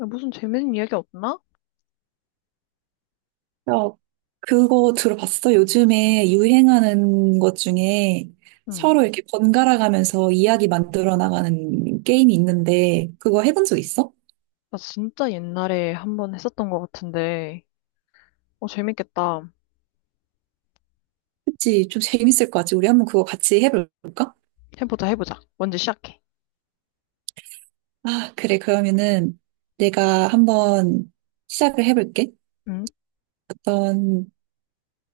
야, 무슨 재밌는 이야기 없나? 야, 그거 들어봤어? 요즘에 유행하는 것 중에 응. 서로 이렇게 번갈아 가면서 이야기 만들어 나가는 게임이 있는데 그거 해본 적 있어? 나 진짜 옛날에 한번 했었던 것 같은데. 재밌겠다. 그치? 좀 재밌을 것 같지? 우리 한번 그거 같이 해볼까? 해보자, 해보자. 먼저 시작해. 아, 그래. 그러면은 내가 한번 시작을 해볼게. 응? 어떤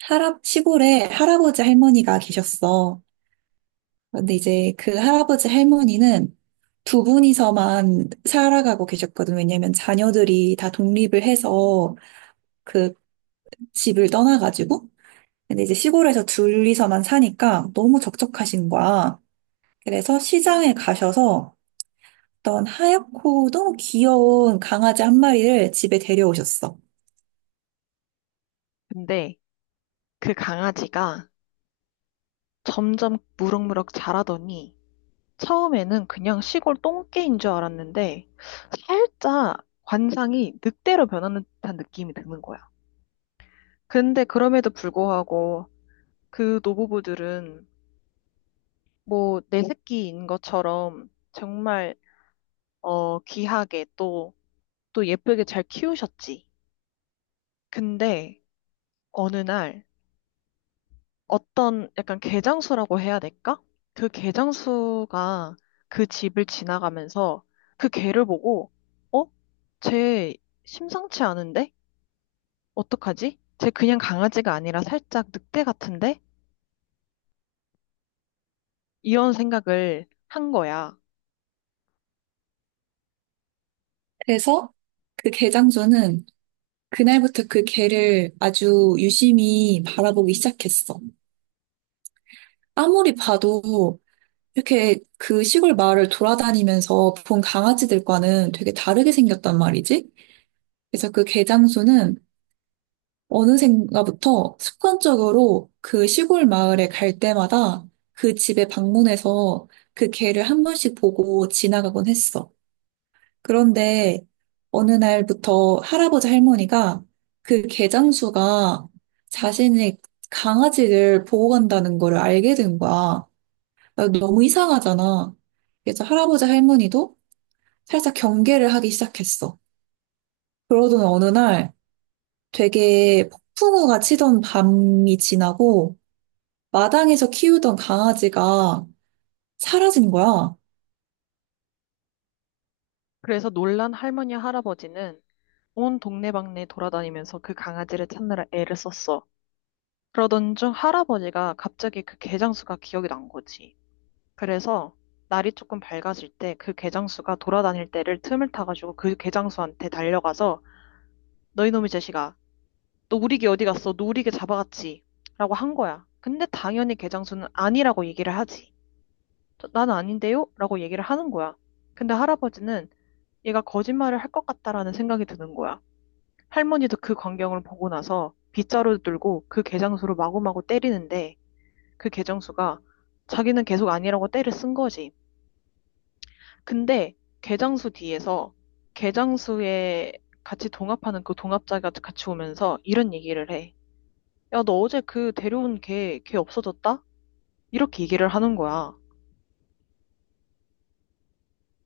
시골에 할아버지 할머니가 계셨어. 근데 이제 그 할아버지 할머니는 두 분이서만 살아가고 계셨거든. 왜냐면 자녀들이 다 독립을 해서 그 집을 떠나가지고. 근데 이제 시골에서 둘이서만 사니까 너무 적적하신 거야. 그래서 시장에 가셔서 어떤 하얗고 너무 귀여운 강아지 한 마리를 집에 데려오셨어. 근데 그 강아지가 점점 무럭무럭 자라더니 처음에는 그냥 시골 똥개인 줄 알았는데 살짝 관상이 늑대로 변하는 듯한 느낌이 드는 거야. 근데 그럼에도 불구하고 그 노부부들은 뭐 내 새끼인 것처럼 정말 귀하게 또 예쁘게 잘 키우셨지. 근데 어느 날 어떤 약간 개장수라고 해야 될까? 그 개장수가 그 집을 지나가면서 그 개를 보고 어? 쟤 심상치 않은데? 어떡하지? 쟤 그냥 강아지가 아니라 살짝 늑대 같은데? 이런 생각을 한 거야. 그래서 그 개장수는 그날부터 그 개를 아주 유심히 바라보기 시작했어. 아무리 봐도 이렇게 그 시골 마을을 돌아다니면서 본 강아지들과는 되게 다르게 생겼단 말이지. 그래서 그 개 장수는 어느샌가부터 습관적으로 그 시골 마을에 갈 때마다 그 집에 방문해서 그 개를 한 번씩 보고 지나가곤 했어. 그런데 어느 날부터 할아버지 할머니가 그 개장수가 자신이 강아지를 보고 간다는 거를 알게 된 거야. 아, 너무 이상하잖아. 그래서 할아버지 할머니도 살짝 경계를 하기 시작했어. 그러던 어느 날 되게 폭풍우가 치던 밤이 지나고 마당에서 키우던 강아지가 사라진 거야. 그래서 놀란 할머니 할아버지는 온 동네방네 돌아다니면서 그 강아지를 찾느라 애를 썼어. 그러던 중 할아버지가 갑자기 그 개장수가 기억이 난 거지. 그래서 날이 조금 밝아질 때 그 개장수가 돌아다닐 때를 틈을 타가지고 그 개장수한테 달려가서 너희 놈의 제시가 너 우리 개 어디 갔어? 너 우리 개 잡아갔지? 라고 한 거야. 근데 당연히 개장수는 아니라고 얘기를 하지. 나는 아닌데요? 라고 얘기를 하는 거야. 근데 할아버지는 얘가 거짓말을 할 것 같다라는 생각이 드는 거야. 할머니도 그 광경을 보고 나서 빗자루 들고 그 개장수를 마구마구 때리는데 그 개장수가 자기는 계속 아니라고 때를 쓴 거지. 근데 개장수 뒤에서 개장수에 같이 동업하는 그 동업자가 같이 오면서 이런 얘기를 해. 야, 너 어제 그 데려온 걔, 걔 없어졌다? 이렇게 얘기를 하는 거야.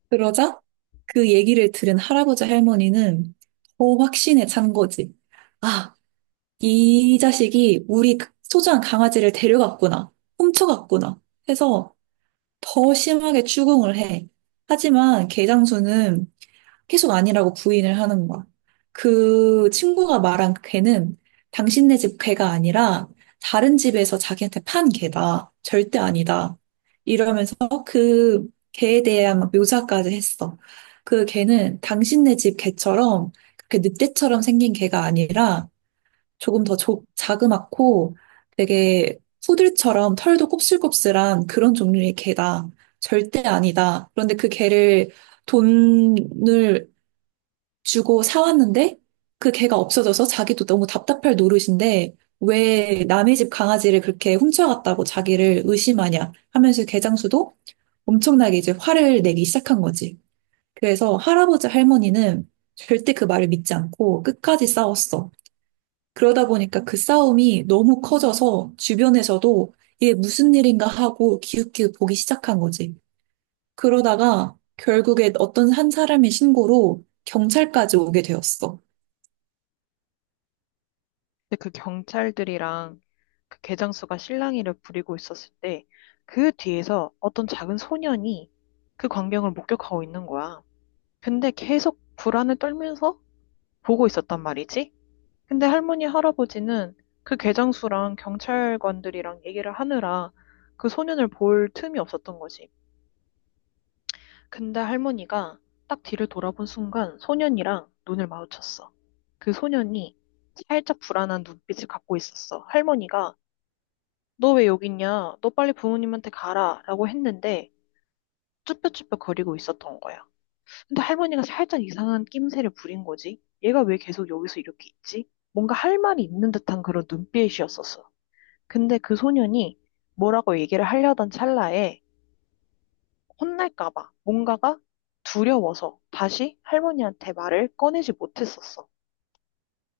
그러자 그 얘기를 들은 할아버지 할머니는 더 확신에 찬 거지. 아, 이 자식이 우리 소중한 강아지를 데려갔구나. 훔쳐갔구나. 해서 더 심하게 추궁을 해. 하지만 개장수는 계속 아니라고 부인을 하는 거야. 그 친구가 말한 그 개는 당신네 집 개가 아니라 다른 집에서 자기한테 판 개다. 절대 아니다. 이러면서 그 개에 대한 막 묘사까지 했어. 그 개는 당신네 집 개처럼 그렇게 늑대처럼 생긴 개가 아니라 조금 더 자그맣고 되게 푸들처럼 털도 곱슬곱슬한 그런 종류의 개다. 절대 아니다. 그런데 그 개를 돈을 주고 사왔는데 그 개가 없어져서 자기도 너무 답답할 노릇인데 왜 남의 집 강아지를 그렇게 훔쳐갔다고 자기를 의심하냐 하면서 개장수도 엄청나게 이제 화를 내기 시작한 거지. 그래서 할아버지 할머니는 절대 그 말을 믿지 않고 끝까지 싸웠어. 그러다 보니까 그 싸움이 너무 커져서 주변에서도 이게 무슨 일인가 하고 기웃기웃 보기 시작한 거지. 그러다가 결국에 어떤 한 사람의 신고로 경찰까지 오게 되었어. 근데 그 경찰들이랑 그 개장수가 실랑이를 부리고 있었을 때 그 뒤에서 어떤 작은 소년이 그 광경을 목격하고 있는 거야. 근데 계속 불안을 떨면서 보고 있었단 말이지. 근데 할머니, 할아버지는 그 괴장수랑 경찰관들이랑 얘기를 하느라 그 소년을 볼 틈이 없었던 거지. 근데 할머니가 딱 뒤를 돌아본 순간 소년이랑 눈을 마주쳤어. 그 소년이 살짝 불안한 눈빛을 갖고 있었어. 할머니가 너 왜 여기 있냐? 너 빨리 부모님한테 가라. 라고 했는데 쭈뼛쭈뼛 거리고 있었던 거야. 근데 할머니가 살짝 이상한 낌새를 부린 거지. 얘가 왜 계속 여기서 이렇게 있지? 뭔가 할 말이 있는 듯한 그런 눈빛이었었어. 근데 그 소년이 뭐라고 얘기를 하려던 찰나에 혼날까 봐 뭔가가 두려워서 다시 할머니한테 말을 꺼내지 못했었어.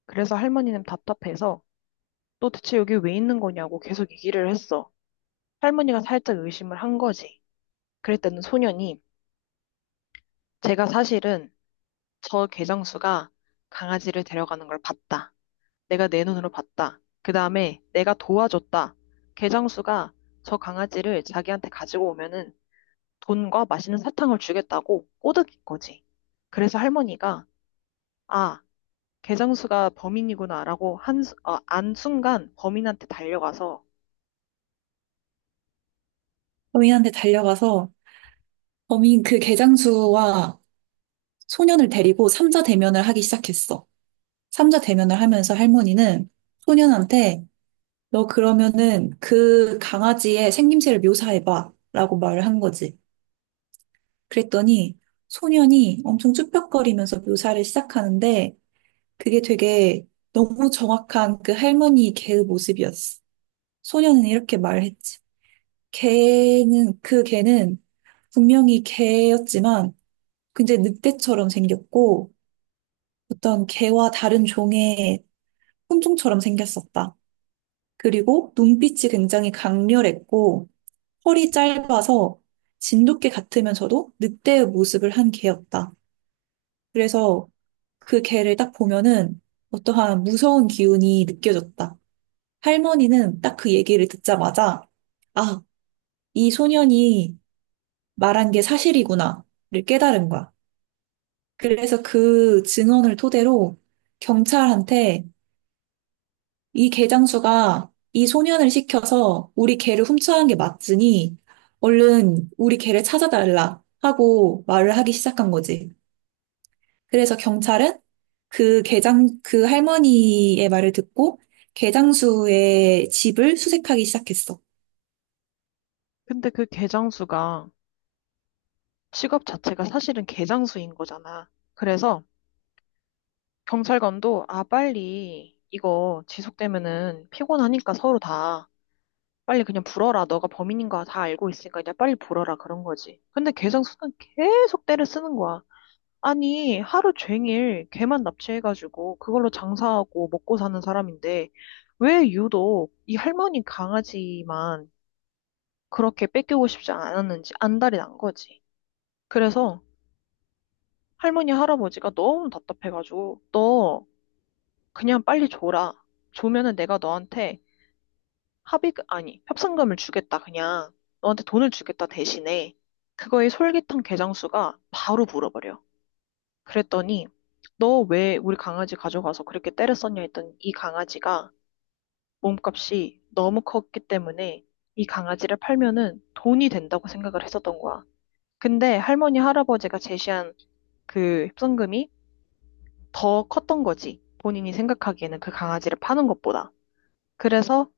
그래서 할머니는 답답해서 너 대체 여기 왜 있는 거냐고 계속 얘기를 했어. 할머니가 살짝 의심을 한 거지. 그랬더니 소년이 제가 사실은 저 개정수가 강아지를 데려가는 걸 봤다. 내가 내 눈으로 봤다. 그 다음에 내가 도와줬다. 개정수가 저 강아지를 자기한테 가지고 오면은 돈과 맛있는 사탕을 주겠다고 꼬드긴 거지. 그래서 할머니가, 아, 개장수가 범인이구나라고 안 순간 범인한테 달려가서, 범인한테 달려가서 범인 그 개장수와 소년을 데리고 삼자 대면을 하기 시작했어. 삼자 대면을 하면서 할머니는 소년한테 너 그러면은 그 강아지의 생김새를 묘사해봐 라고 말을 한 거지. 그랬더니 소년이 엄청 쭈뼛거리면서 묘사를 시작하는데 그게 되게 너무 정확한 그 할머니 개의 모습이었어. 소년은 이렇게 말했지. 개는, 그 개는 분명히 개였지만 굉장히 늑대처럼 생겼고 어떤 개와 다른 종의 혼종처럼 생겼었다. 그리고 눈빛이 굉장히 강렬했고 허리 짧아서 진돗개 같으면서도 늑대의 모습을 한 개였다. 그래서 그 개를 딱 보면은 어떠한 무서운 기운이 느껴졌다. 할머니는 딱 그 얘기를 듣자마자 아, 이 소년이 말한 게 사실이구나를 깨달은 거야. 그래서 그 증언을 토대로 경찰한테 이 개장수가 이 소년을 시켜서 우리 개를 훔쳐간 게 맞으니 얼른 우리 개를 찾아달라 하고 말을 하기 시작한 거지. 그래서 경찰은 그 개장 그 할머니의 말을 듣고 개장수의 집을 수색하기 시작했어. 근데 그 개장수가 직업 자체가 사실은 개장수인 거잖아. 그래서 경찰관도, 아, 빨리 이거 지속되면은 피곤하니까 서로 다 빨리 그냥 불어라. 너가 범인인 거 다 알고 있으니까 그냥 빨리 불어라. 그런 거지. 근데 개장수는 계속 때를 쓰는 거야. 아니, 하루 종일 개만 납치해가지고 그걸로 장사하고 먹고 사는 사람인데 왜 유독 이 할머니 강아지만 그렇게 뺏기고 싶지 않았는지 안달이 난 거지. 그래서 할머니 할아버지가 너무 답답해가지고 너 그냥 빨리 줘라. 줘면은 내가 너한테 합의, 아니, 협상금을 주겠다, 그냥. 너한테 돈을 주겠다 대신에 그거의 솔깃한 개장수가 바로 물어버려. 그랬더니 너 왜 우리 강아지 가져가서 그렇게 때렸었냐 했더니 이 강아지가 몸값이 너무 컸기 때문에 이 강아지를 팔면은 돈이 된다고 생각을 했었던 거야. 근데 할머니 할아버지가 제시한 그 협상금이 더 컸던 거지. 본인이 생각하기에는 그 강아지를 파는 것보다. 그래서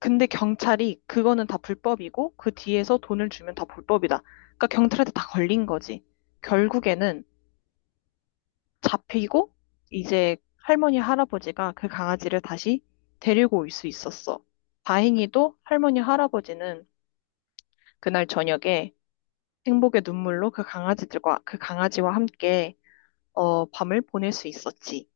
근데 경찰이 그거는 다 불법이고 그 뒤에서 돈을 주면 다 불법이다. 그러니까 경찰한테 다 걸린 거지. 결국에는 잡히고 이제 할머니 할아버지가 그 강아지를 다시 데리고 올 수 있었어. 다행히도 할머니 할아버지는 그날 저녁에 행복의 눈물로 그 강아지들과 그 강아지와 함께 밤을 보낼 수 있었지.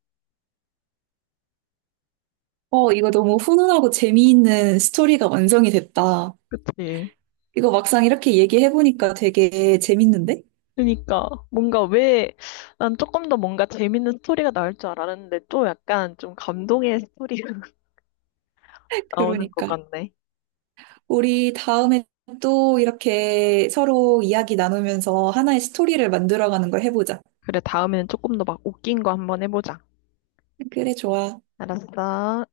어, 이거 너무 훈훈하고 재미있는 스토리가 완성이 됐다. 그치. 이거 막상 이렇게 얘기해보니까 되게 재밌는데? 그러니까 뭔가 왜 난 조금 더 뭔가 재밌는 스토리가 나올 줄 알았는데 또 약간 좀 감동의 스토리가 나오는 것 그러니까. 같네. 우리 다음에 또 이렇게 서로 이야기 나누면서 하나의 스토리를 만들어가는 걸 해보자. 그래, 다음에는 조금 더 막 웃긴 거 한번 해보자. 그래, 좋아. 알았어.